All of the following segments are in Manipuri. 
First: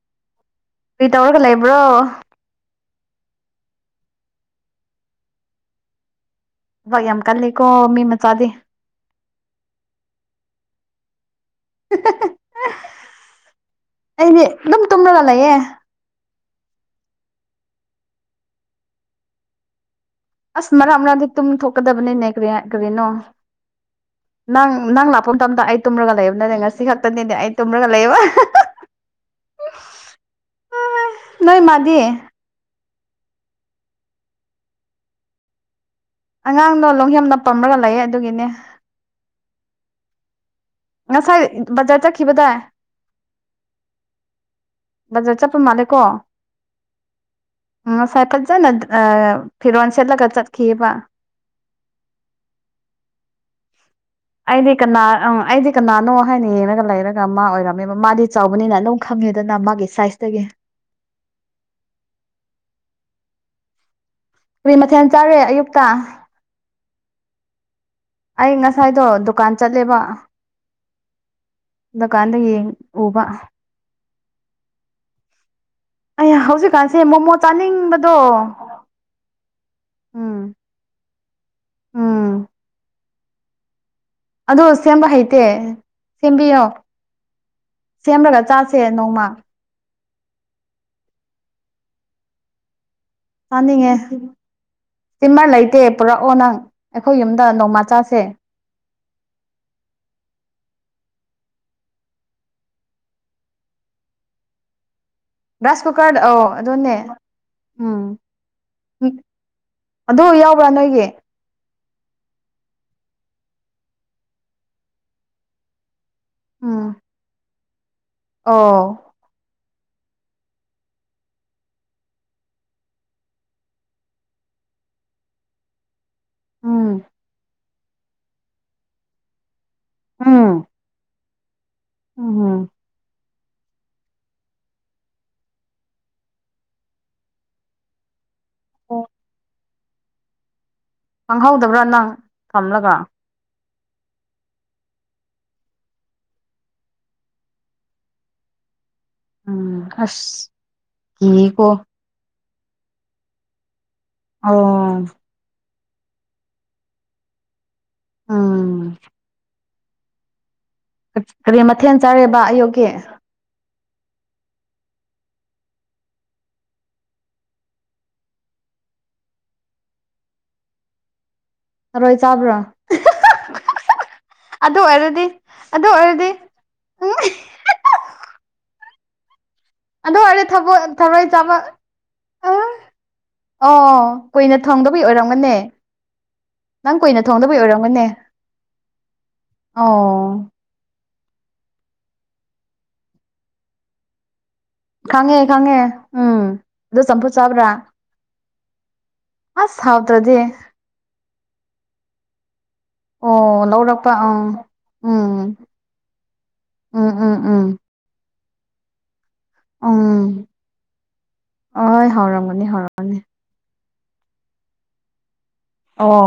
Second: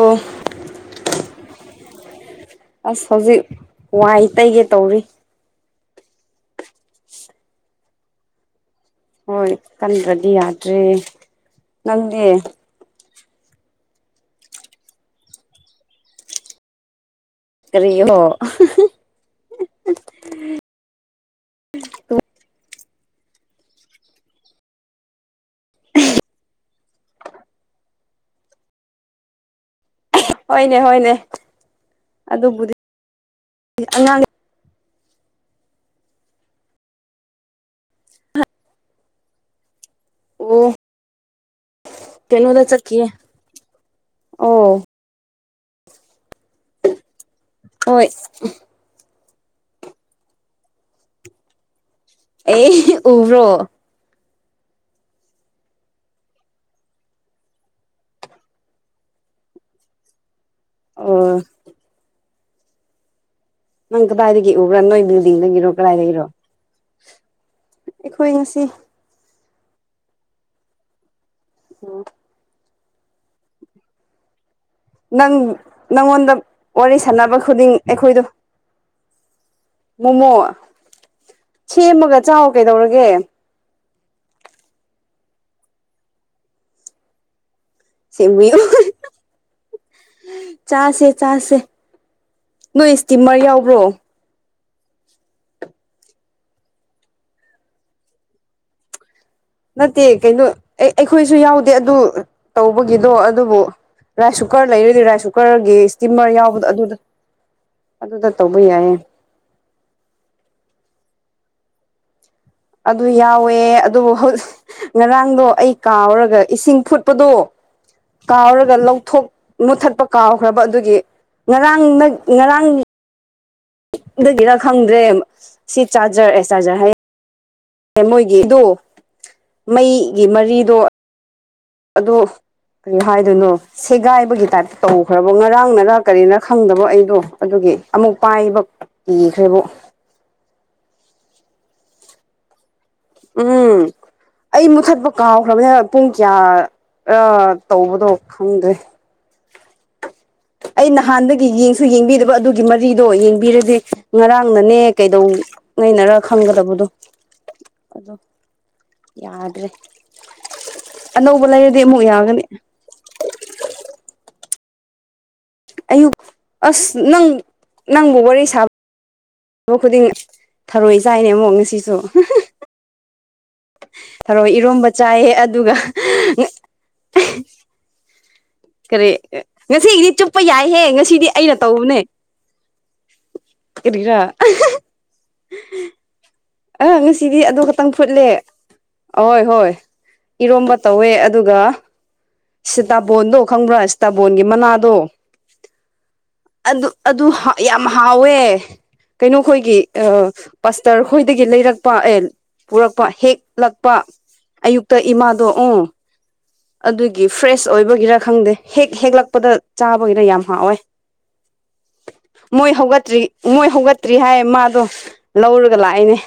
ꯑꯣ ꯀꯔꯤ ꯇꯧꯔꯒ ꯂꯩꯕ꯭ꯔꯣ ꯑꯁ ꯍꯧꯖꯤꯛ ꯋꯥꯏ ꯇꯩꯒꯦ ꯇꯧꯔꯤ ꯊꯕꯛ ꯌꯥꯝ ꯀꯜꯂꯤꯀꯣ ꯃꯤ ꯃꯆꯥꯗꯤ ꯍꯣꯏ ꯀꯟꯗ꯭ꯔꯗꯤ ꯌꯥꯗ꯭ꯔꯦ ꯅꯪꯗꯤ ꯑꯩꯗꯤ ꯑꯗꯨꯝ ꯇꯨꯝꯔꯒ ꯂꯩꯌꯦ ꯀ꯭ꯔꯤꯒꯤꯔꯣ ꯑꯁ ꯃꯔꯛ ꯃꯔꯛꯇ ꯇꯨꯝ ꯊꯣꯛꯀꯗꯕꯅꯤꯅꯦ ꯀꯔꯤ ꯍꯥ ꯀꯔꯤꯅꯣ ꯅꯪ ꯅꯪ ꯂꯥꯛ ꯄ ꯃꯥꯇꯝꯗ ꯑꯩ ꯇꯨꯝꯔꯒ ꯂꯩꯕꯅꯤꯅꯦ ꯉꯁꯤ ꯈꯛꯇꯅꯤꯅꯦ ꯑꯩ ꯇꯨꯝꯔꯒ ꯂꯩꯕ ꯍꯣꯏꯅꯦ ꯍꯣꯏꯅꯦ ꯅꯣꯏ ꯃꯥꯗꯤ ꯑꯗꯨꯕꯨꯗꯤ ꯑꯉꯥꯡꯗꯤ ꯑꯉꯥꯡꯗꯣ ꯂꯣꯡꯍꯦꯝꯅ ꯄꯝꯔꯒ ꯂꯩꯌꯦ ꯑꯗꯨꯒꯤꯅꯦ ꯑꯣ ꯉꯥꯁꯥꯏ ꯕꯖꯥꯔ ꯆꯠꯈꯤ ꯀꯩꯅꯣꯗ ꯆꯠꯈꯤꯌꯦ ꯑꯣ ꯕꯖꯥꯔ ꯆꯠꯄ ꯃꯥꯜꯂꯦꯀꯣ ꯍꯣꯏ ꯉꯁꯥꯏ ꯐꯖꯅ ꯐꯤꯔꯣꯜ ꯁꯦꯠꯂꯒ ꯆꯠꯈꯤꯑꯦꯕ ꯑꯦ ꯎꯕ꯭ꯔꯣ ꯑꯩꯗꯤ ꯀꯅꯥ ꯑꯩꯗꯤ ꯀꯅꯥꯅꯣ ꯍꯥꯏꯅ ꯌꯦꯡꯉꯒ ꯂꯩꯔꯒ ꯃꯥ ꯑꯣꯏꯔꯝꯃꯦꯕ ꯃꯥꯗꯤ ꯆꯥꯎꯕꯅꯤꯅ ꯑꯗꯨꯝ ꯈꯪꯉꯦꯗꯅ ꯃꯥꯒꯤ ꯁꯥꯏꯁꯇꯒꯤ ꯑꯣꯏ ꯅꯪ ꯀꯗꯥꯏꯗꯒꯤ ꯀꯔꯤ ꯎꯕ꯭ꯔ ꯅꯣꯏ ꯃꯊꯦꯜ ꯆꯥꯔꯦ ꯕꯤꯜꯗꯤꯜꯗꯒꯤꯔꯣ ꯑꯌꯨꯛꯇ ꯀꯗꯥꯏꯗꯒꯤꯔꯣ ꯑꯩꯈꯣꯏ ꯑꯩ ꯉꯁꯤ ꯉꯁꯥꯏꯗꯣ ꯗꯨꯀꯥꯟ ꯆꯠꯂꯦꯕ ꯗꯨꯀꯥꯟꯗꯩ ꯌꯦꯡ ꯎꯕ ꯅꯪ ꯑꯩ ꯅꯪꯉꯣꯟꯗ ꯋꯥꯔꯤ ꯍꯧꯖꯤꯛꯀꯥꯟꯁꯦ ꯃꯣꯃꯣ ꯁꯥꯟꯅꯕ ꯈꯨꯗꯤꯡ ꯆꯥꯅꯤꯡꯕꯗꯣ ꯑꯩꯈꯣꯏꯗꯣ ꯃꯣꯃꯣ ꯎꯝ ꯁꯦꯝꯃꯒ ꯆꯥꯎ ꯎꯝ ꯀꯩꯗꯧꯔꯒꯦ ꯑꯗꯣ ꯁꯦꯝꯕ ꯍꯩꯇꯦ ꯁꯦꯝꯕꯤꯌꯣ ꯁꯦꯝꯔꯒ ꯁꯦꯝꯕꯤꯑꯣ ꯆꯥꯁꯦ ꯅꯣꯡꯃ ꯆꯥꯁꯦ ꯆꯥꯁꯦ ꯅꯣꯏ ꯁ꯭ꯇꯤꯃꯔ ꯆꯥꯅꯤꯡꯉꯦ ꯁ꯭ꯇꯤꯝꯃꯔ ꯂꯩꯇꯦ ꯄꯨꯔꯛꯑꯣ ꯅꯪ ꯑꯩꯈꯣꯏ ꯌꯨꯝꯗ ꯅꯣꯡꯃ ꯆꯥꯁꯦ ꯅꯠꯇꯦ ꯀꯩꯅꯣ ꯑꯦ ꯑꯩꯈꯣꯏꯁꯨ ꯌꯥꯎꯗꯦ ꯑꯗꯨ ꯇꯧꯕꯒꯤꯗꯣ ꯑꯗꯨꯕꯨ ꯔꯥꯏꯁ ꯀꯨꯀꯔ ꯂꯩꯔꯗꯤ ꯔꯥꯏꯁ ꯀꯨꯀꯔꯒꯤ ꯔꯥꯏꯁ ꯀꯨꯀꯔ ꯁ꯭ꯇꯤꯝꯃꯔ ꯑꯧ ꯌꯥꯎꯕꯗꯣ ꯑꯗꯨꯅꯦ ꯑꯗꯨꯗ ꯎꯝ ꯑꯗꯨꯗ ꯇꯧꯕ ꯌꯥꯏꯌꯦ ꯑꯗꯨ ꯌꯥꯎꯕ꯭ꯔ ꯅꯣꯏꯒꯤ ꯑꯗꯨ ꯌꯥꯎꯋꯦ ꯑꯗꯨꯕꯨ ꯍꯧꯖꯤꯛ ꯉꯔꯥꯡꯗꯣ ꯑꯩ ꯀꯥꯎꯔꯒ ꯑꯗꯨꯒ ꯏꯁꯤꯡ ꯎꯝ ꯐꯨꯠꯄꯗꯣ ꯀꯥꯎꯔꯒ ꯑꯣ ꯂꯧꯊꯣꯛ ꯃꯨꯊꯠꯄ ꯀꯥꯎꯈ꯭ꯔꯕ ꯑꯗꯨꯒꯤ ꯉꯔꯥꯡ ꯉꯔꯥꯡ ꯑꯗꯨꯒꯤꯔ ꯈꯪꯗ꯭ꯔꯦ ꯁꯤ ꯆꯥꯔꯖꯔ ꯑꯦ ꯆꯥꯔꯖꯔ ꯍꯥꯏꯌꯦ ꯎꯝ ꯃꯣꯏꯒꯤ ꯑꯗꯣ ꯃꯩꯒꯤ ꯎꯝ ꯃꯔꯤꯗꯣ ꯑꯗꯣ ꯎꯝ ꯀꯔꯤ ꯍꯥꯏꯗꯣꯏꯅꯣ ꯁꯦꯒꯥꯏꯕꯒꯤ ꯇꯥꯏꯞꯇ ꯇꯧꯈ꯭ꯔꯕ ꯉꯔꯥꯡ ꯅꯔ ꯀꯔꯤꯅꯔ ꯈꯪꯗꯕ ꯑꯩꯗꯣ ꯑꯗꯨꯒꯤ ꯑꯃꯨꯛ ꯄꯥꯏꯕ ꯀꯤꯈ꯭ꯔꯦꯕꯣ ꯈꯪꯍꯧꯗꯕ꯭ꯔꯥ ꯅꯪ ꯊꯝꯂꯒ ꯎꯝ ꯑꯩ ꯃꯨꯊꯠꯄ ꯀꯥꯎꯈ꯭ꯔꯕꯅꯤꯅ ꯄꯨꯡ ꯀꯌꯥ ꯇꯧꯕꯗꯣ ꯈꯪꯗ꯭ꯔꯦ ꯎꯝ ꯑꯁ ꯑꯩ ꯅꯍꯥꯟꯗꯒꯤ ꯀꯤꯀꯣ ꯌꯦꯡꯁꯨ ꯌꯦꯡꯕꯤꯗꯕ ꯑꯗꯨꯒꯤ ꯃꯔꯤꯗꯣ ꯌꯦꯡꯕꯤꯔꯗꯤ ꯉꯔꯥꯡꯅꯅꯦ ꯑꯣ ꯀꯩꯗꯧ ꯅꯩꯅꯔ ꯈꯪꯒꯗꯕꯗꯣ ꯑꯗꯣ ꯎꯝ ꯌꯥꯗ꯭ꯔꯦ ꯑꯅꯧꯕ ꯂꯩꯔꯗꯤ ꯑꯃꯨꯛ ꯌꯥꯒꯅꯤ ꯑꯣꯀꯦ ꯑꯌꯨꯛ ꯑꯁ ꯅꯪ ꯅꯪꯕꯨ ꯋꯥꯔꯤ ꯁꯥꯕ ꯊ ꯈꯨꯗꯤꯡ ꯊꯔꯣꯏ ꯆꯥꯏꯅꯦ ꯑꯃꯨꯛ ꯉꯁꯤ ꯊꯔꯣꯏ ꯆꯥꯕ꯭ꯔꯣ ꯊꯔꯣꯏ ꯑꯗꯨ ꯏꯔꯣꯝꯕ ꯑꯣꯏꯔꯗꯤ ꯆꯥꯏꯌꯦ ꯑꯗꯨꯒ ꯑꯗꯨ ꯑꯣꯏꯔꯗꯤ [inaudible] ꯀꯔꯤ ꯉꯁꯤꯒꯤꯗꯤ ꯑꯗꯨ ꯆꯨꯞꯄ ꯑꯣꯏꯔꯗꯤ ꯊꯕꯣꯏ ꯌꯥꯏꯍꯦ ꯊꯔꯣꯏ ꯉꯁꯤꯗꯤ ꯆꯥꯕ ꯑꯩꯅ ꯇꯧꯕꯅꯦ ꯑꯣ ꯀꯔꯤꯔꯥ ꯀꯨꯏꯅ ꯊꯣꯡꯗꯕꯒꯤ ꯑꯣꯏꯔꯝꯒꯅꯤ ꯑꯥ ꯅꯪ ꯀꯨꯏꯅ ꯉꯁꯤꯗꯤ ꯊꯣꯡꯗꯕꯩ ꯑꯗꯨ ꯈꯛꯇꯪ ꯑꯣꯏꯔꯝꯒꯅꯤ ꯐꯨꯠꯂꯦ ꯑꯣꯏ ꯍꯣꯏ ꯑꯣ ꯏꯔꯣꯝꯕ ꯇꯧꯋꯦ ꯑꯗꯨꯒ ꯁꯤꯇꯥꯐꯣꯟꯗꯣ ꯈꯪꯕ꯭ꯔꯥ ꯁꯤꯇꯥꯐꯣꯟꯒꯤ ꯃꯅꯥꯗꯣ ꯈꯪꯉꯦ ꯈꯪꯉꯦ ꯎꯝ ꯇꯣ ꯑꯗꯨ ꯑꯗꯨ ꯆꯝꯐꯨꯠ ꯆꯥꯕ꯭ꯔꯥ ꯌꯥꯝ ꯍꯥꯎꯋꯦ ꯀꯩꯅꯣꯈꯣꯏꯒꯤ ꯑꯁ ꯑꯥ ꯍꯥꯎꯇ꯭ꯔꯗꯤ ꯄꯥꯁꯇꯔ ꯑꯩꯈꯣꯏꯗꯒꯤ ꯂꯩꯔꯛꯄ ꯑꯦ ꯄꯨꯔꯛꯄ ꯑꯣ ꯍꯦꯛꯂꯛꯄ ꯂꯧꯔꯛꯄ ꯑꯪ ꯑꯌꯨꯛꯇ ꯎꯝ ꯏꯃꯥꯗꯣ ꯎ ꯎꯝ ꯑꯗꯨꯒꯤ ꯎꯝ ꯎꯝ ꯐ꯭ꯔꯦꯁ ꯑꯣꯏ ꯑꯗꯨꯒꯤꯔ ꯈꯪꯗꯦ ꯍꯦꯛ ꯍꯦꯛꯂꯛꯄꯗ ꯎꯝ ꯆꯥꯕꯒꯤꯅ ꯌꯥꯝ ꯍꯥꯎꯋꯦ ꯑꯍꯣꯏ ꯍꯥꯎꯔꯝꯒꯅꯤ ꯃꯣꯏ ꯍꯥꯎꯔꯝ ꯍꯧꯒꯠꯇ꯭ꯔꯤ ꯃꯣꯏ ꯍꯧꯒꯠꯇ꯭ꯔꯤ ꯍꯥꯏ ꯃꯥꯗꯣ ꯂꯧꯔꯒ ꯂꯥꯛꯏꯅꯦ꯫ ꯑꯣ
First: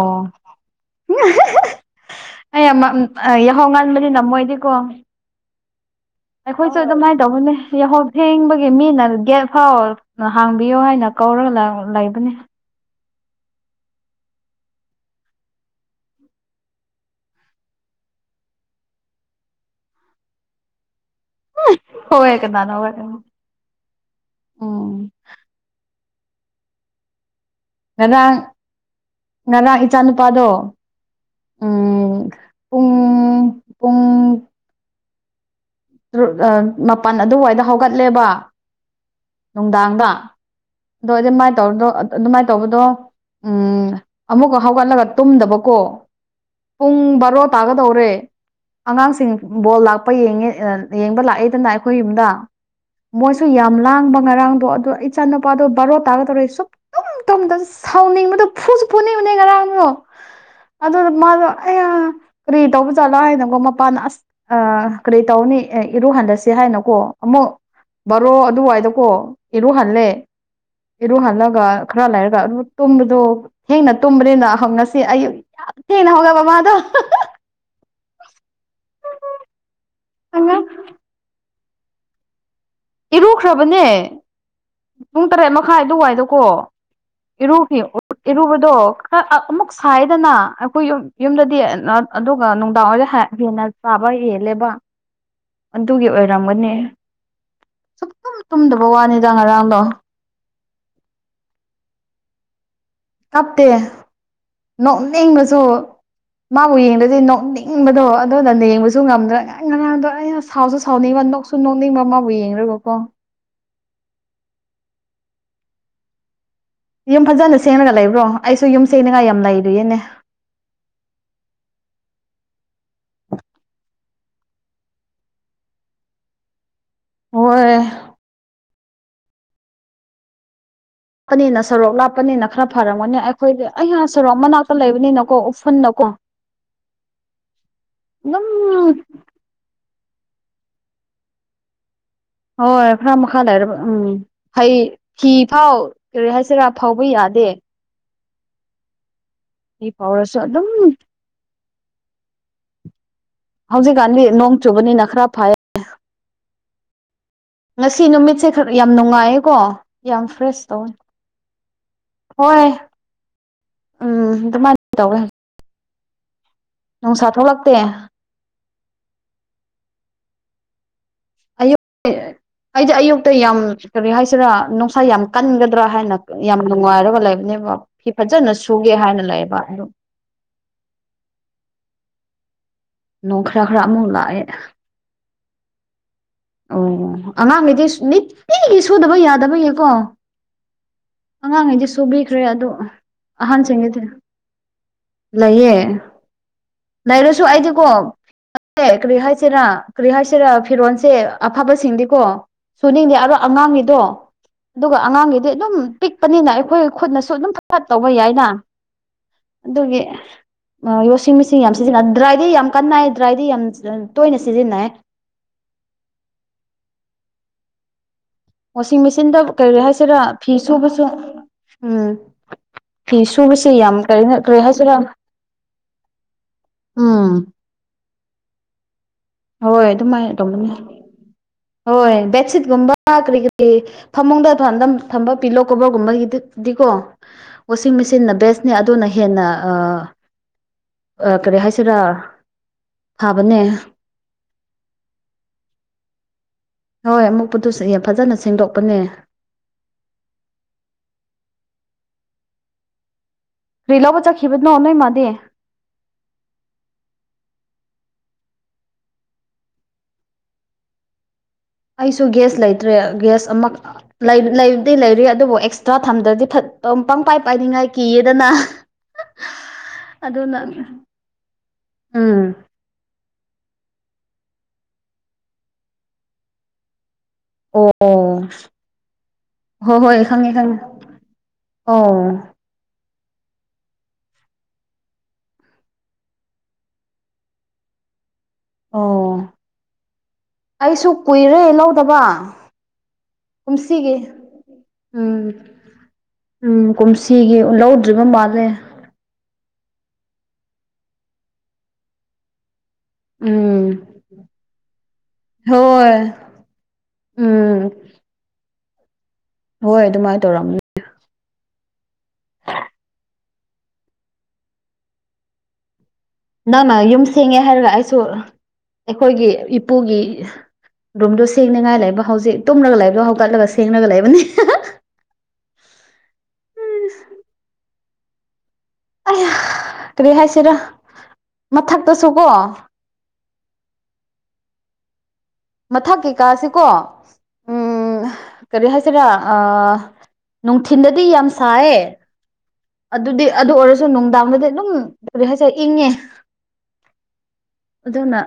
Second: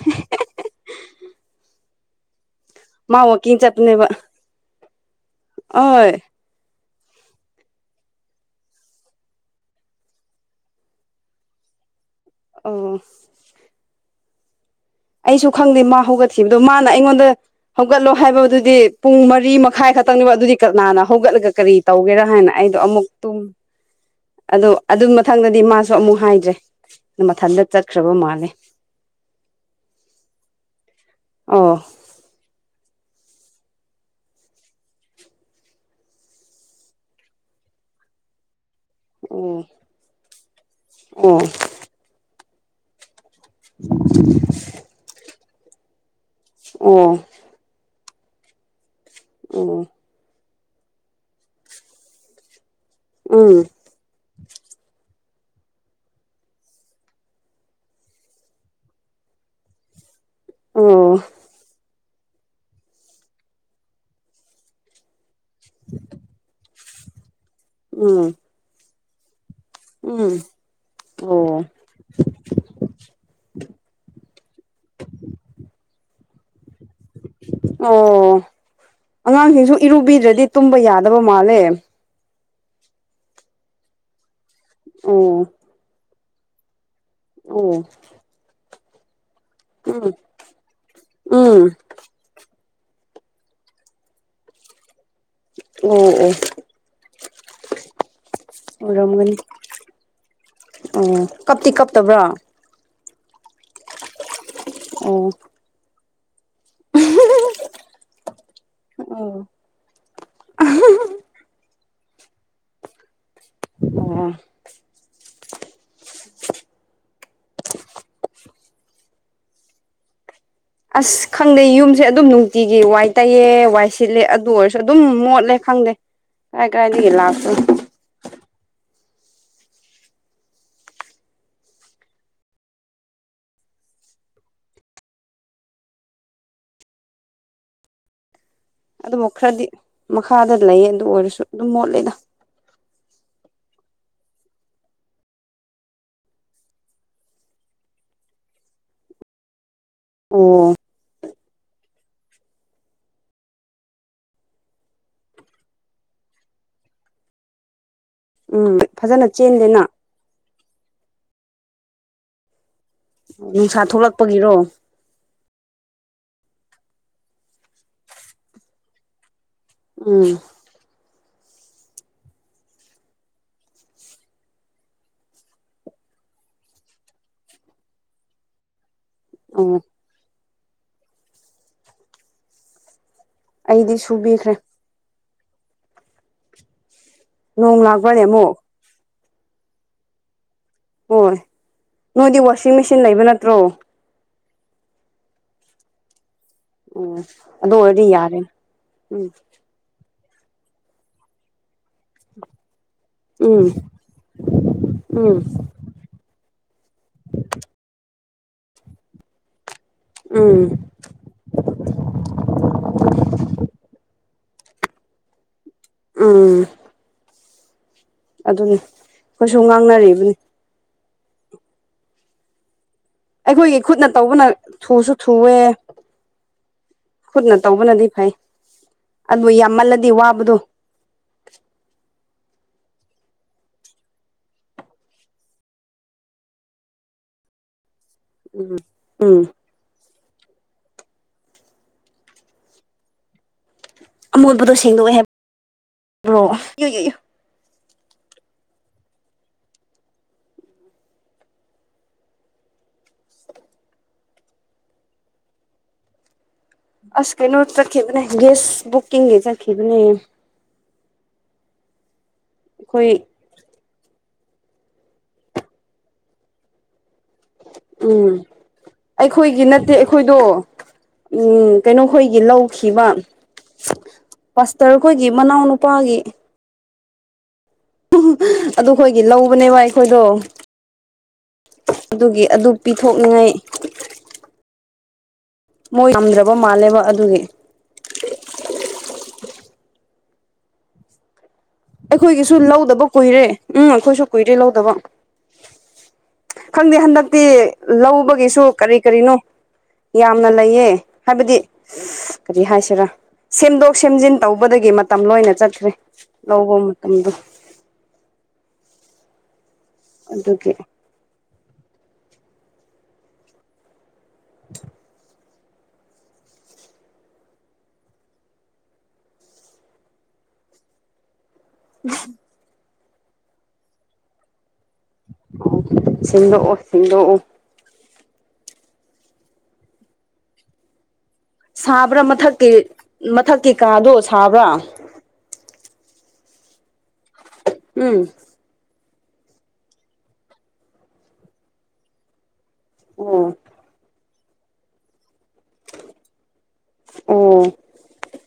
ꯑꯩ ꯑꯃ ꯃꯥ ꯋꯥꯛꯀꯤꯡ ꯌꯥꯍꯧ ꯆꯠꯄꯅꯦꯕ ꯉꯥꯟꯕꯅꯤꯅ ꯃꯣꯏꯗꯤꯀꯣ꯫ ꯑꯣꯏ꯫ ꯑꯩꯈꯣꯏꯁꯨ ꯑꯗꯨꯃꯥꯏꯅ ꯇꯧꯕꯅꯦ ꯌꯥꯍꯧ ꯊꯦꯡꯕꯒꯤ ꯃꯤꯅ ꯒꯦꯠ ꯐꯥꯎ ꯍꯥꯡꯕꯤꯌꯣ ꯍꯥꯏꯅ ꯀꯧꯔꯒ ꯂꯩꯕꯅꯦ꯫ ꯎꯝ꯫ ꯑꯩꯁꯨ ꯈꯪꯗꯦ ꯃꯥ ꯍꯧꯒꯠꯈꯤꯕꯗꯣ ꯃꯥꯅ ꯑꯩꯉꯣꯟꯗ ꯍꯧꯒꯠꯂꯣ ꯍꯥꯏꯕꯗꯨꯗꯤ ꯄꯨꯡ ꯃꯔꯤ ꯃꯈꯥꯏ ꯈꯛꯇꯪꯅꯦꯕ ꯑꯗꯨꯗꯤ ꯀꯅꯥꯅ ꯍꯧꯒꯠꯂꯒ ꯀꯔꯤ ꯇꯧꯒꯦꯔꯥ ꯍꯣꯏ ꯍꯥꯏꯅ ꯀꯅꯥꯅ ꯑꯩꯗꯣ ꯑꯃꯨꯛ ꯍꯧꯒꯠꯀꯅꯤ ꯇꯨꯝ ꯑꯗꯣ ꯑꯗꯨ ꯎꯝ ꯃ ꯃꯊꯪꯗꯗꯤ ꯃꯥꯁꯨ ꯑꯃꯨꯛ ꯍꯥꯏꯗ꯭ꯔꯦ ꯃꯊꯟꯗ. ꯉꯔꯥꯡ ꯉꯔꯥꯡ ꯏꯆꯥ ꯅꯨꯨꯄꯥꯗꯣ ꯑꯣ꯫ ꯎꯝ ꯄꯨꯡ ꯄꯨꯡ ꯇꯔꯨꯠ ꯃꯄꯟ ꯑꯗꯨꯋꯥꯏꯗ ꯍꯧꯒꯠꯂꯦꯕ꯫ ꯑꯣ ꯅꯨꯡꯗꯥꯡꯗ ꯗꯣ ꯑꯗꯨꯃꯥꯏ ꯇꯧꯖꯗꯣ ꯑꯗꯨꯃꯥꯏꯅ ꯇꯧꯕꯗꯣ [unintelligible] ꯑꯃꯨꯛ ꯍꯧꯒꯠꯂꯒ ꯇꯨꯝꯗꯕꯀꯣ ꯄꯨꯡ ꯑꯣ ꯕꯥꯔꯣ ꯇꯥꯒꯗꯧꯔꯦ꯫ ꯑꯉꯥꯡꯁꯤꯡ ꯑꯣ ꯑꯣ ꯕꯣꯜ ꯎꯝ ꯂꯥꯛꯄ ꯌꯦꯡꯉꯦ ꯌꯦꯡꯕ ꯂꯥꯛꯑꯦꯗꯅ ꯑꯩꯈꯣꯏ ꯌꯨꯝꯗ꯫ ꯃꯣꯏꯁꯨ ꯌꯥꯝ ꯂꯥꯡꯕ ꯉꯔꯥꯡꯗꯣ ꯑꯗꯣ ꯏꯆꯥ ꯅꯨꯄꯥꯗꯣ ꯕꯥꯔꯣ ꯇꯥꯒ ꯗꯧꯔꯦ ꯁꯨꯛꯇꯨꯝ ꯇꯨꯝꯗꯕꯅꯦ ꯁꯥꯎꯅꯤꯡꯕꯗꯣ ꯐꯨꯁꯨ ꯐꯨꯅꯤꯡꯕꯅꯦ ꯉꯔꯥꯡꯗꯣ꯫ ꯑꯗꯨ ꯑꯣ ꯃꯥꯗꯣ ꯑ ꯀꯔꯤ ꯇꯧꯕꯖꯥꯠꯂꯣ ꯍꯥꯏꯅꯀꯣ ꯃꯄꯥꯟꯅ ꯑꯁ ꯑ꯫ ꯀꯔꯤ ꯇꯧꯅꯤ ꯑꯦ ꯏꯔꯨ ꯍꯟꯊꯁꯤ ꯍꯥꯏꯅꯀꯣ ꯑꯃꯨꯛ ꯎꯝ ꯕꯥꯔꯣ ꯑꯗꯨꯋꯥꯏꯗꯀꯣ꯫ ꯏꯔꯨ ꯍꯜꯂꯦ ꯎꯝ ꯏꯔꯨ ꯑꯣ ꯍꯜꯂꯒ ꯈꯔ ꯂꯩꯔꯒ ꯑꯗꯨ ꯇꯨꯝꯕꯗꯣ ꯊꯦꯡꯅ ꯇꯨꯝꯕꯅꯤꯅ ꯉꯁꯤ ꯑꯌꯨꯛ ꯌꯥꯝꯊꯦꯡꯅ ꯍꯧꯌꯦꯕ ꯃꯥꯗꯣ꯫ ꯑꯣ ꯑꯉꯥꯡꯁꯤꯡꯖꯨ ꯏꯔꯨꯕꯤꯗ꯭ꯔꯗꯤ ꯇꯨꯝꯕ ꯌꯥꯗꯕ ꯃꯥꯜꯂꯦ꯫ ꯏꯔꯨꯈ꯭ꯔꯕꯅꯦ ꯄꯨꯡ ꯑꯣ ꯇꯔꯦꯠ ꯃꯈꯥꯏ ꯑꯗꯨꯋꯥꯏꯗꯀꯣ꯫ ꯏꯔꯨꯈꯤ ꯑꯣ ꯏꯔꯨꯕꯗꯣ ꯈꯔ ꯑꯃꯨꯛ ꯎꯝ ꯁꯥꯏꯗꯅ ꯑꯩꯈꯣꯏ ꯌ ꯌꯨꯝꯗꯗꯤ ꯎꯝ ꯑꯣ ꯑꯗꯨꯒ ꯅꯨꯡꯗꯥꯡꯋꯥꯏꯔ ꯍꯦꯟꯅ ꯆꯥꯕ ꯍꯦꯜꯂꯦꯕ ꯑꯗꯨꯒꯤ ꯑꯣ ꯑꯣꯏꯔꯝꯒꯅꯤ꯫ ꯁꯨꯛ ꯇꯨꯝ ꯇꯨꯝꯗꯕ ꯋꯥꯅꯤꯗ ꯉꯔꯥꯡꯗꯣ꯫ ꯎꯝ ꯀꯞꯇꯤ ꯀꯞꯇꯕ꯭ꯔꯣ꯫ ꯀꯞꯇꯦ ꯑꯣ ꯅꯣꯛꯅꯤꯡꯕꯖꯨ ꯃꯥꯕꯨ ꯌꯦꯡꯗꯗꯤ ꯅꯣꯛꯅꯤꯡꯕꯗꯣ ꯑꯗꯨꯅ ꯌꯦꯡꯕꯁꯨ ꯉꯝꯗ꯭ꯔꯥ꯫ ꯑꯣ ꯑꯩ ꯉꯔꯥꯡꯗꯣ ꯑꯩꯅ ꯁꯥꯎꯁꯨ ꯁꯥꯎꯅꯤꯡꯕ ꯅꯣꯛꯁꯨ ꯅꯣꯛꯅꯤꯡꯕ ꯑꯃꯕꯨ ꯌꯦꯡꯨꯕꯀꯣ꯫ ꯎꯝ꯫ ꯌꯨꯝ ꯐꯖꯅ ꯁꯦꯡꯉꯒ ꯂꯩꯕ꯭ꯔꯣ ꯑꯩꯁꯨ ꯌꯨꯝ ꯁꯦꯡꯅꯤꯡꯉꯥꯏ ꯌꯥꯝ ꯂꯩꯔꯤꯌꯦꯅꯦ꯫ ꯑꯁ ꯈꯪꯗꯦ ꯌꯨꯝꯁꯦ ꯑꯗꯨꯝ ꯅꯨꯡꯇꯤꯒꯤ ꯋꯥꯏ ꯇꯩꯌꯦ ꯋꯥꯏ ꯁꯤꯠꯂꯦ ꯑꯗꯨ ꯑꯣꯏꯔꯁꯨ ꯑꯗꯨꯝ ꯃꯣꯠꯂꯦ ꯈꯪꯗꯦ꯫ ꯀꯥꯏ ꯀꯥꯏꯗꯒꯤꯂꯥꯛꯄꯔ꯫ ꯍꯣꯏ ꯂꯄꯅꯤꯅ ꯁꯣꯔꯣꯛ ꯂꯥꯞꯄꯅꯤꯅ ꯈꯔ ꯐꯔꯝꯒꯅꯤ ꯑꯩꯈꯣꯏꯗꯤ ꯑꯩꯍꯥꯛ ꯁꯣꯔꯣꯛ ꯃꯅꯥꯛꯇ ꯂꯩꯕꯅꯤꯅꯀꯣ ꯎꯐꯨꯟꯅꯀꯣ꯫ ꯅꯪ ꯑꯗꯨꯃꯨꯛ ꯈꯔꯗꯤ ꯃꯈꯥꯗ ꯂꯩꯌꯦ ꯑꯗꯨ ꯑꯣꯏꯔꯁꯨ ꯑꯗꯨꯝ ꯃꯣꯠꯂꯦꯗ꯫ ꯍꯣꯏ ꯈꯔ ꯃꯈꯥ ꯂꯩꯔꯕ ꯎꯝ꯫ ꯍꯩ ꯐꯤ ꯐꯥꯎ ꯀꯔꯤ ꯍꯥꯏꯁꯤꯔꯥ ꯐꯥꯎꯕ ꯌꯥꯗꯦ꯫ ꯐꯤ ꯐꯥꯎꯔꯁꯨ ꯑꯗꯨꯝ꯫ ꯑꯣ ꯍꯧꯖꯤꯛꯀꯥꯟꯗꯤ ꯅꯣꯡ ꯆꯨꯕꯅꯤꯅ ꯈꯔ ꯐꯩꯌꯦ꯫ ꯉꯁꯤ ꯅꯨꯃꯤꯠꯁꯦ ꯈꯔ ꯎꯝ ꯌꯥꯝ ꯐꯖꯅ ꯅꯨꯡꯉꯥꯏꯌꯦꯀꯣ꯫ ꯆꯦꯟꯗꯦꯅ ꯌꯥꯝ ꯐ꯭ꯔꯦꯁ ꯇꯧꯋꯦ ꯍꯣꯏ꯫ ꯅꯨꯡꯁꯥ ꯎꯝ ꯊꯣꯛꯂꯛꯄꯒꯤꯔꯣ꯫ ꯑꯗꯨꯃꯥꯏꯅ ꯇꯧꯋꯦ꯫ ꯅꯨꯡꯁꯥ ꯊꯣꯛꯂꯛꯇꯦ꯫ ꯎꯝ ꯑꯌꯨ [unintelligible] ꯑꯩꯗꯤ ꯑꯌꯨꯛꯇ ꯌꯥꯝ ꯀꯔꯤ ꯍꯥꯏꯁꯤꯔꯥ ꯅꯨꯡꯁꯥ ꯌꯥꯝ ꯀꯟꯒꯗ꯭ꯔꯥ ꯍꯥꯏꯅ ꯌꯥꯝ ꯅꯨꯡꯉꯥꯏꯔꯒ ꯂꯩꯕꯅꯦꯕ ꯐꯤ ꯐꯖꯅ ꯁꯨꯒꯦ ꯍꯥꯏꯅ ꯂꯩꯌꯦꯕ ꯑꯣ ꯑꯗꯨ ꯅꯣꯡ ꯈꯔ ꯈꯔ ꯑꯩꯗꯤ ꯑꯃꯨꯛ ꯂꯥꯛꯑꯦ ꯁꯨꯕꯤꯈ꯭ꯔꯦ ꯑꯣ ꯅꯣꯡ ꯑꯉꯥꯡꯒꯤꯗꯤꯁ ꯂꯥꯛꯄ꯭ꯔꯅꯦ ꯑꯃꯨꯛ ꯅꯤꯇꯤ ꯁꯨꯗꯕ ꯌꯥꯗꯕꯒꯤꯀꯣ ꯍꯣꯏ ꯑꯉꯥꯡꯉꯩꯗꯤ ꯅꯣꯏꯗꯤ ꯁꯨꯕꯤꯈ꯭ꯔꯦ ꯑꯗꯨ ꯋꯥꯁꯤꯡ ꯃꯦꯆꯤꯟ ꯂꯩꯕ ꯅꯠꯇ꯭ꯔꯣ ꯑꯍꯟꯁꯤꯡꯒꯤꯗꯤ ꯂꯩꯌꯦ ꯑꯣ ꯂꯩꯔꯁꯨ ꯑꯗꯨ ꯑꯣꯏꯔꯗꯤ ꯑꯩꯗꯤꯀꯣ ꯌꯥꯔꯦ [unintelligible] ꯀꯔꯤ ꯎꯝ ꯍꯥꯏꯁꯤꯔꯥ ꯀꯔꯤ ꯍꯥꯏꯁꯤꯔꯥ ꯐꯤꯔꯣꯟꯁꯦ ꯑꯐꯕꯁꯤꯡꯗꯤꯀꯣ ꯁꯨꯅꯤꯡꯗꯦ ꯔ ꯎꯝ ꯑꯉꯥꯡꯒꯤꯗꯣ ꯑꯗꯨꯒ ꯎꯝ ꯑꯉꯥꯡꯒꯤꯗꯤ ꯑꯗꯨꯝ ꯄꯤꯛꯄꯅꯤꯅ ꯑꯩꯈꯣꯏ ꯈꯨꯠꯅꯁꯨ ꯑꯗꯨꯝ ꯐꯠ ꯐꯠ ꯇꯧꯕ ꯌꯥꯏꯅ ꯑꯗꯨꯒꯤ ꯎꯝ ꯋꯥꯁꯤꯡ ꯃꯦꯁꯤꯟ ꯌꯥꯝ ꯁꯤꯖꯤꯟꯅ ꯗ꯭ꯔꯥꯏꯗꯤ ꯌꯥꯝ ꯀꯟꯅꯥꯏ ꯗ꯭ꯔꯥꯏꯗꯤ ꯌꯥꯝ ꯇꯣꯏꯅ ꯁꯤꯖꯤꯟꯅꯩ ꯎꯝ ꯑꯗꯨꯅꯤ ꯋꯥꯁꯤꯡ ꯃꯦꯆꯤꯟꯗ ꯑꯩꯈꯣꯏꯁꯨ ꯀꯔꯤ ꯍꯥꯏꯁꯤꯔꯥ ꯉꯥꯡꯅꯔꯤꯕꯅꯤ ꯐꯤ ꯁꯨꯕꯁꯨ ꯎꯝ ꯐꯤ ꯁꯨꯕꯁꯦ ꯑꯩꯈꯣꯏꯒꯤ ꯌꯥꯝ ꯈꯨꯠꯅ ꯀꯔꯤꯅꯣ ꯇꯧꯕꯅ ꯀꯔꯤ ꯍꯥꯏꯁꯤꯔ ꯊꯨꯁꯨ ꯊꯨꯋꯦ ꯎꯝ ꯈꯨꯠꯅ ꯇꯧꯕꯅꯗꯤ ꯐꯩ ꯑꯗꯨ ꯍꯣꯏ ꯌꯥꯝꯃꯜꯂꯗꯤ ꯑꯗꯨꯃꯥꯏꯅ ꯋꯥꯕꯗꯣ ꯇꯧꯕꯅꯤ ꯍꯣꯏ ꯕꯦꯠꯁꯤꯠꯒꯨꯝꯕ ꯀꯔꯤ ꯀꯔꯤ ꯐꯃꯨꯡꯗ ꯊꯥꯟꯗ ꯊꯝꯕ ꯄꯤꯂꯣ ꯀꯣꯕꯔꯒꯨꯝꯕꯒꯤꯗꯤꯀꯣ ꯋꯥꯁꯤꯡ ꯃꯦꯆꯤꯟꯅ ꯕꯦꯁꯅꯤ ꯎꯝ ꯑꯗꯨꯅ ꯍꯦꯟꯅ ꯎꯝ ꯑꯥ ꯑꯥ ꯀꯔꯤ ꯍꯥꯏꯁꯤꯔꯥ ꯊꯥꯕꯅꯦ ꯑꯃꯣꯠꯕꯗꯣ ꯁꯦꯡꯗꯣꯛꯑꯦ ꯍꯥꯏꯕ꯭ꯔꯣ ꯍꯣꯏ ꯑꯃꯣꯠꯄꯗꯨ ꯐꯖꯅ ꯁꯦꯡꯗꯣꯛꯄꯅꯦ ꯀꯔꯤ ꯂꯧꯕ ꯆꯠꯈꯤꯕꯅꯣ ꯅꯣꯏ ꯃꯥꯗꯤ ꯑꯁ ꯀꯩꯅꯣ ꯆꯠꯈꯤꯕꯅꯦ ꯒꯦꯁ ꯕꯨꯀꯤꯡꯒꯤ ꯆꯠꯈꯤꯕꯅꯦ ꯑꯩꯁꯨ ꯒꯦꯁ ꯂꯩꯇ꯭ꯔꯦ ꯑꯩꯈꯣꯏ ꯒ꯭ꯌꯥꯁ ꯑꯃꯛ ꯂꯩ ꯂꯩꯕꯗꯤ ꯂꯩꯔꯤ ꯑꯗꯨꯕꯨ ꯑꯦꯛꯁꯇ꯭ꯔꯥ ꯊꯝꯗ꯭ꯔꯗꯤ ꯐꯠ ꯄꯪ ꯄꯪꯄꯥꯏ ꯄꯥꯏꯅꯤꯡꯉꯥꯏ ꯎꯝ ꯀꯤꯌꯦꯗꯅ ꯑꯩꯈꯣꯏꯒꯤ ꯅꯠꯇꯦ ꯑꯩꯈꯣꯏꯗꯣ ꯑꯗꯨꯅ ꯎꯝ ꯀꯩꯅꯣꯈꯣꯏꯒꯤ ꯎꯝ ꯂꯧ ꯈꯤꯕ ꯄꯁꯇꯔꯈꯣꯏꯒꯤ ꯃꯅꯥꯎꯅꯨꯄꯥꯒꯤ ꯑꯣ [unintelligible] ꯑꯗꯨꯈꯣꯏꯒꯤ ꯂꯧꯕꯅꯦꯕ ꯍꯣꯏ ꯑꯩꯈꯣꯏꯗꯣ ꯍꯣꯏ ꯈꯪꯉꯦ ꯈꯪꯉꯦ ꯑꯣ ꯑꯗꯨꯒꯤ ꯑꯗꯨ ꯄꯤꯊꯣꯛꯅꯤꯡꯉꯥꯏ ꯃꯣꯏ ꯌꯥꯝꯗ꯭ꯔꯕ ꯃꯥꯜꯂꯦꯕ ꯑꯗꯨꯒꯤ ꯑꯣ ꯑꯩꯁꯨ ꯀꯨꯏꯔꯦ ꯂꯧ ꯑꯩꯈꯣꯏꯒꯤꯁꯨ ꯂꯧꯗꯕ ꯀꯨꯏꯔꯦ ꯎꯝ ꯑꯩꯈꯣꯏꯁꯨ ꯀꯨꯏꯔꯦ ꯂꯧꯗꯕ ꯎꯝ ꯎꯝ ꯈꯪꯗꯦ ꯍꯟꯗꯛꯇꯤ ꯀꯨꯝꯁꯤꯒꯤ ꯂꯧꯗ꯭ꯔꯤꯕ ꯂꯧꯕꯒꯤꯁꯨ ꯃꯥꯜꯂꯦ ꯀꯔꯤ ꯀꯔꯤꯅꯣ ꯌꯥꯝꯅ ꯂꯩꯌꯦ ꯍꯥꯏꯕꯗꯤ ꯀꯔꯤ ꯍꯥꯏꯁꯤꯔꯥ ꯁꯦꯝꯗꯣꯛ ꯎꯝ ꯁꯦꯝꯖꯤꯟ ꯇꯧꯕꯗꯒꯤ ꯃꯇꯝ ꯂꯣꯏꯅ ꯆꯠꯈ꯭ꯔꯦ ꯍꯣꯏ ꯂꯧꯕ ꯃꯇꯝꯗꯣ ꯎꯝ ꯍꯣꯏ ꯑꯗꯨꯃꯥꯏꯅ ꯑꯗꯨꯒꯤ ꯇꯧꯔꯝꯃꯤ ꯑꯥ [inaudible] [inaudible] ꯅꯪꯅ ꯌꯨꯝ ꯁꯦꯡꯉꯦ ꯍꯥꯏꯔꯒ ꯑꯩꯁꯨ ꯑꯩꯈꯣꯏꯒꯤ ꯏꯄꯨꯒꯤ ꯔꯨꯝꯗꯣ ꯁꯦꯡꯅꯤꯉꯥꯏ ꯂꯩꯕ ꯍꯧꯖꯤꯛ ꯇꯨꯝꯔꯒ ꯂꯩꯕꯗꯣ ꯍꯧꯒꯠꯂꯒ ꯁꯦꯡꯔꯒ ꯂꯩꯕꯅꯦ ꯑꯣ ꯁꯦꯡꯗꯣꯛꯑꯣ ꯁꯦꯡꯗꯣꯛꯑꯣ ꯑꯩꯌꯥ ꯀꯔꯤ ꯍꯥꯏꯁꯤꯔꯥ ꯁꯥꯕ꯭ꯔꯥ ꯃꯊꯛꯇꯁꯨ ꯀꯣ ꯃꯊꯛꯀꯤ ꯃꯊꯛꯀꯤ ꯀꯥꯗꯣ ꯁꯥꯕ꯭ꯔꯥ ꯃꯊꯛꯒꯤ ꯀꯥꯥꯁꯤ ꯀꯣ ꯎꯝ ꯀꯔꯤ ꯍꯥꯏꯁꯤꯔꯥ ꯅꯨꯡꯊꯤꯟꯗꯗꯤ ꯌꯥꯝ ꯁꯥꯏꯌꯦ ꯑꯣ ꯑꯗꯨꯗꯤ ꯑꯗꯨ ꯑꯣꯏꯔꯁꯨ ꯅꯨꯡꯗꯥꯡꯗꯗꯤ ꯑꯗꯨꯝ ꯀꯔꯤ ꯍꯥꯏꯁꯤꯔꯥ ꯏꯪꯉꯦ ꯑꯣ ꯑꯗꯨꯅ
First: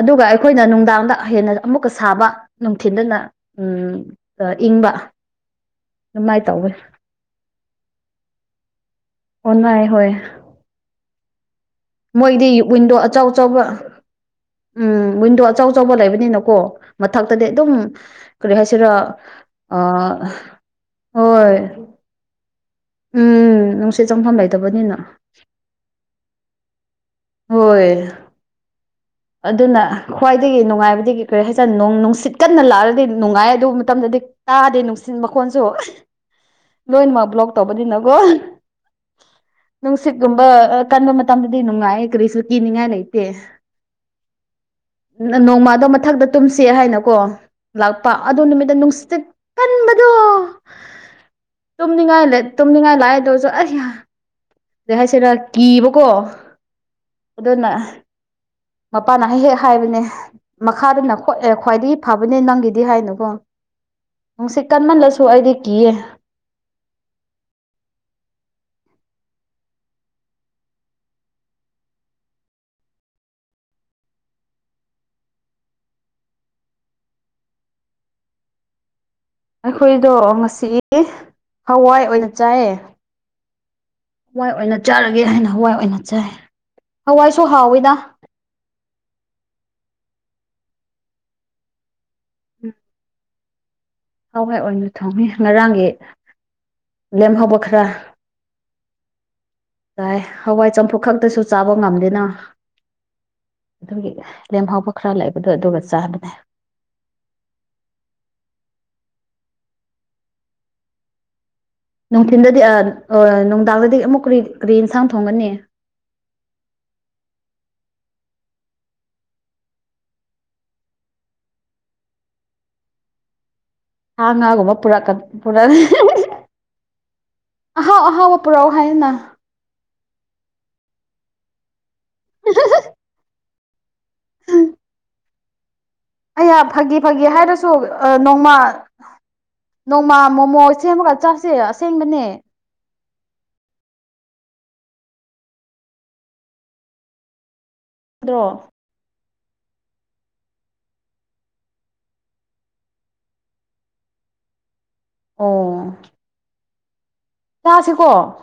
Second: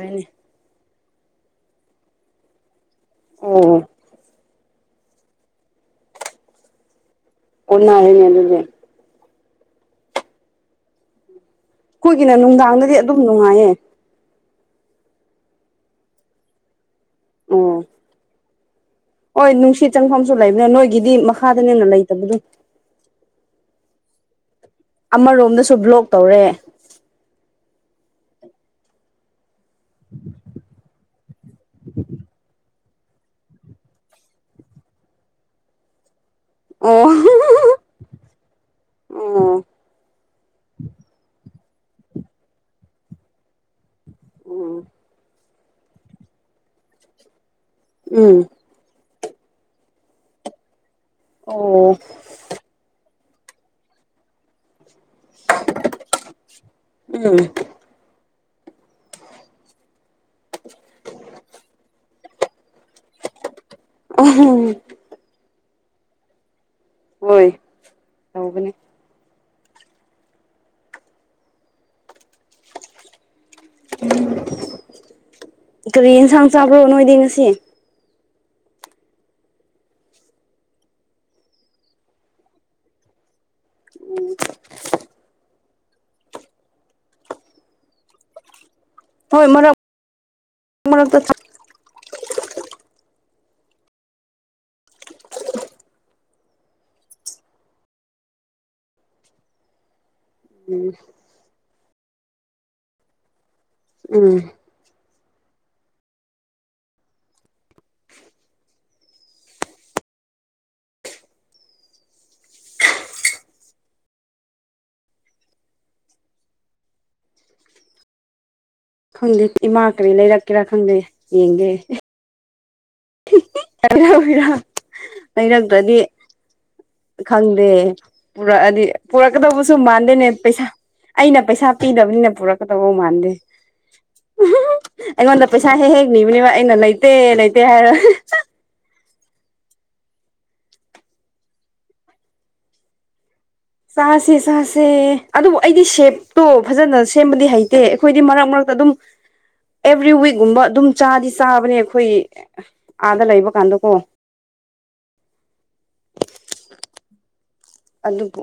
ꯑꯗꯨꯒ ꯑꯩꯈꯣꯏꯅ ꯅꯨꯡꯗꯥꯡꯗ ꯍꯦꯟꯅ ꯑꯃꯨꯛꯀ ꯁꯥꯕ ꯅꯨꯡꯊꯤꯟꯗꯅ ꯑꯣ ꯎꯝ ꯑꯗꯨꯒ ꯏꯪꯕ ꯑꯗꯨꯃꯥꯏ ꯇꯧꯋꯦ ꯑꯣꯟꯅꯔꯦꯅꯦ ꯑꯗꯨꯗꯤ ꯑꯣꯟꯅꯩ ꯍꯣꯏ ꯑꯩꯈꯣꯏꯒꯤꯅ ꯃꯣꯏꯗꯤ ꯅꯨꯡꯗꯥꯡꯗꯗꯤ ꯋꯤꯟꯗꯣ ꯑꯗꯨꯝ ꯑꯆꯧ ꯑꯆꯧꯕ ꯅꯨꯡꯉꯥꯏꯌꯦ ꯎꯝ ꯋꯤꯟꯗꯣ ꯑꯆꯧ ꯑꯆꯧꯕ ꯂꯩꯕꯅꯤꯅꯀꯣ ꯃꯊꯛꯇꯗꯤ ꯑꯗꯨꯝ ꯑꯣ ꯀꯔꯤ ꯍꯥꯏꯁꯤꯔꯥ ꯍꯣꯏ ꯑ ꯅꯨꯡꯁꯤꯠ ꯆꯪꯐꯝꯁꯨ ꯂꯩꯕꯅꯦ ꯅꯣꯏꯒꯤꯗꯤ ꯍꯣꯏ ꯃꯈꯥꯗꯅꯤꯅ ꯂꯩꯇꯕꯗꯣ ꯎꯝ ꯅꯨꯡꯁꯤꯠ ꯆꯪꯐꯝ ꯂꯩꯇꯕꯅꯤꯅ ꯑꯃꯔꯣꯝꯗꯁꯨ ꯕ꯭ꯂꯣꯛ ꯇꯧꯔꯦ ꯍꯣꯏ ꯑꯗꯨꯅ ꯈ꯭ꯋꯥꯏꯗꯒꯤ ꯅꯨꯡꯉꯥꯏꯕꯗꯤ ꯀꯩ ꯀꯔꯤ ꯍꯥꯏꯁꯤꯔꯥ ꯅꯣꯡ ꯅꯨꯡꯁꯤꯠ ꯀꯟꯅ ꯂꯥꯛꯑꯗꯤ ꯅꯨꯡꯉꯥꯏ ꯑꯗꯨ ꯃꯇꯝꯗꯗꯤ ꯇꯥꯗꯦ ꯅꯨꯡꯁꯤꯠ ꯃꯈꯣꯟꯁꯨ ꯑꯣ ꯂꯣꯏꯅꯃꯛ ꯕ꯭ꯂꯣꯛ ꯇꯧꯕꯅꯤꯅ ꯒꯣ ꯑꯣ ꯅꯨꯡꯁꯤꯠꯀꯨꯝꯕ ꯀꯟꯕ ꯃꯇꯝꯗꯗꯤ ꯅꯨꯡꯉꯥꯏꯌꯦ ꯀꯔꯤꯁꯨ ꯀꯤꯅꯤꯡꯉꯥꯏ ꯂꯩꯇꯦ ꯎꯝ ꯅꯣꯡꯃꯗꯣ ꯃꯊꯛꯇ ꯇꯨꯝꯁꯤ ꯍꯥꯏꯅꯀꯣ ꯂꯥꯛꯄ ꯎꯝ ꯑꯗꯣ ꯅꯨꯃꯤꯠꯇ ꯅꯨꯡꯁꯤꯠ ꯀꯟꯕꯗꯣ ꯑꯣ ꯇꯨꯝꯅꯤꯡꯉꯥꯏ ꯂꯩ ꯇꯨꯝꯅꯤꯡꯉꯥꯏ ꯂꯥꯛꯑꯦꯗꯨꯁꯨ ꯑꯩꯌꯥ ꯀꯩ ꯍꯥꯏꯁꯤꯔꯥ ꯀꯤꯕꯀꯣ ꯑꯗꯨꯅ ꯃꯄꯥꯅ ꯍꯦꯛ ꯍꯦꯛ ꯍꯥꯏꯕꯅꯦ ꯃꯈꯥꯗ ꯅꯥꯈꯣꯛꯑꯦ ꯈ꯭ꯋꯥꯏꯗꯒꯤ ꯐꯕꯅꯦ ꯅꯪꯒꯤ ꯗꯤ ꯍꯥꯏꯅꯀꯣ ꯅꯨꯡꯁꯤꯠ ꯎꯝ ꯀꯟꯃꯜꯂꯁꯨ ꯑꯩꯗꯤ ꯀꯤꯌꯦ ꯍꯣꯏ ꯇꯧꯕꯅꯦ ꯎꯝ ꯀꯔꯤ ꯌꯦꯟꯁꯥꯡ ꯆꯥꯕ꯭ꯔꯣ ꯅꯣꯏꯗꯤ ꯉꯁꯤ ꯑꯩꯈꯣꯏꯗꯣ ꯉꯁꯤ ꯍꯋꯥꯏ ꯑꯣꯏꯅ ꯆꯥꯏꯌꯦ ꯍꯋꯥꯏ ꯑꯣꯏꯅ ꯆꯥꯔꯒꯦ ꯍꯥꯏꯅ ꯍꯋꯥꯏ ꯑꯣꯏꯅ ꯆꯥꯏ ꯍꯋꯥꯏꯁꯨ ꯍꯥꯎꯋꯤꯗ ꯍꯣꯏ ꯃꯔꯛ ꯃꯔꯛꯇ ꯆꯥꯢ ꯎꯝ ꯍꯋꯥꯏ ꯑꯣꯏꯅ ꯊꯣꯡꯉꯦ ꯉꯔꯥꯡꯒꯤ ꯂꯦꯝꯍꯧꯕ ꯈꯔ ꯇꯥꯏ ꯍꯋꯥꯏ ꯆꯝꯐꯨꯠ ꯈꯛꯇꯁꯨ ꯆꯥꯕ ꯉꯝꯗꯦꯅ ꯑꯗꯨꯒꯤ ꯎꯝ ꯂꯦꯝꯍꯥꯎꯕ ꯈ꯭ꯔ ꯂꯩꯕꯗꯣ ꯑꯗꯨꯒ ꯆꯥꯕꯅꯦ ꯅꯨꯡꯊꯤꯟꯗꯗꯤ ꯑ ꯑꯣꯏ ꯅꯨꯡꯗꯥꯡꯗꯗꯤ ꯑꯃꯨꯛ ꯀ꯭ꯔꯤ ꯀ꯭ꯔꯤ ꯏꯟꯁꯥꯡ ꯊꯣꯡꯒꯅꯤ ꯈꯪꯗꯦ ꯏꯃꯥ ꯀ꯭ꯔꯤ ꯂꯩꯔꯛꯀꯦꯔꯥ ꯈꯪꯗꯦ ꯌꯦꯡꯒꯦ ꯍꯤꯍꯤ ꯁꯥ ꯉꯥꯒꯨꯝꯕ ꯄꯨꯔꯛꯀ [unintelligible] ꯄꯨꯔꯛ ꯂꯩꯔꯛꯇ꯭ꯔꯗꯤ ꯈꯪꯗꯦ ꯑꯍꯥꯎ ꯑꯍꯥꯎꯕ ꯄꯨꯔꯛꯑꯣ ꯄꯨꯔꯛꯑꯗꯤ ꯄꯨꯔꯛ ꯍꯥꯏꯌꯨꯅ ꯀꯗꯧꯕꯁꯨ ꯃꯥꯟꯗꯦꯅꯦ ꯄꯩꯁꯥ ꯑꯩꯅ ꯄꯩꯁꯥ ꯄꯤꯗꯕꯅꯤꯅ ꯄꯨꯔꯛꯀꯗꯧꯕ ꯃꯥꯟꯗꯦ ꯑꯩꯉꯣꯟꯗ ꯄꯩꯁꯥ ꯍꯦꯛ ꯍꯦꯛ ꯅꯤꯕ ꯑꯩꯌꯥ ꯐꯥꯒꯤ ꯐꯥꯒꯤ ꯍꯥꯏꯔꯁꯨ ꯅꯣꯡꯃ ꯅꯣꯡꯃꯥ ꯃꯣꯃꯣ ꯁꯦꯝꯃꯒ ꯆꯥꯁꯦ ꯑꯁꯦꯡꯕꯅꯦ ꯆꯥꯁꯦ ꯆꯥꯁꯦ ꯑꯗꯨꯕꯨ ꯑꯩꯗꯤ ꯁꯦꯞꯇꯨ ꯐꯖꯅ ꯁꯦꯝꯕꯗꯤ ꯍꯩ ꯇꯦ ꯑꯩꯈꯣꯏꯗꯤ ꯃꯔꯛ ꯗ꯭ꯔꯣ ꯃꯔꯛꯇ ꯑꯗꯨꯝ ꯑꯦꯕ꯭ꯔꯤ ꯋꯤꯛꯒꯨꯝꯕ ꯑꯗꯨꯝ ꯆꯥꯗꯤ ꯆꯥꯕꯅꯦ ꯑꯩꯈꯣꯏ ꯑꯥꯗ ꯂꯩꯕ ꯀꯥꯟꯗꯀꯣ ꯑꯣ ꯆꯥꯁꯤꯀꯣ ꯑꯗꯨꯕꯨ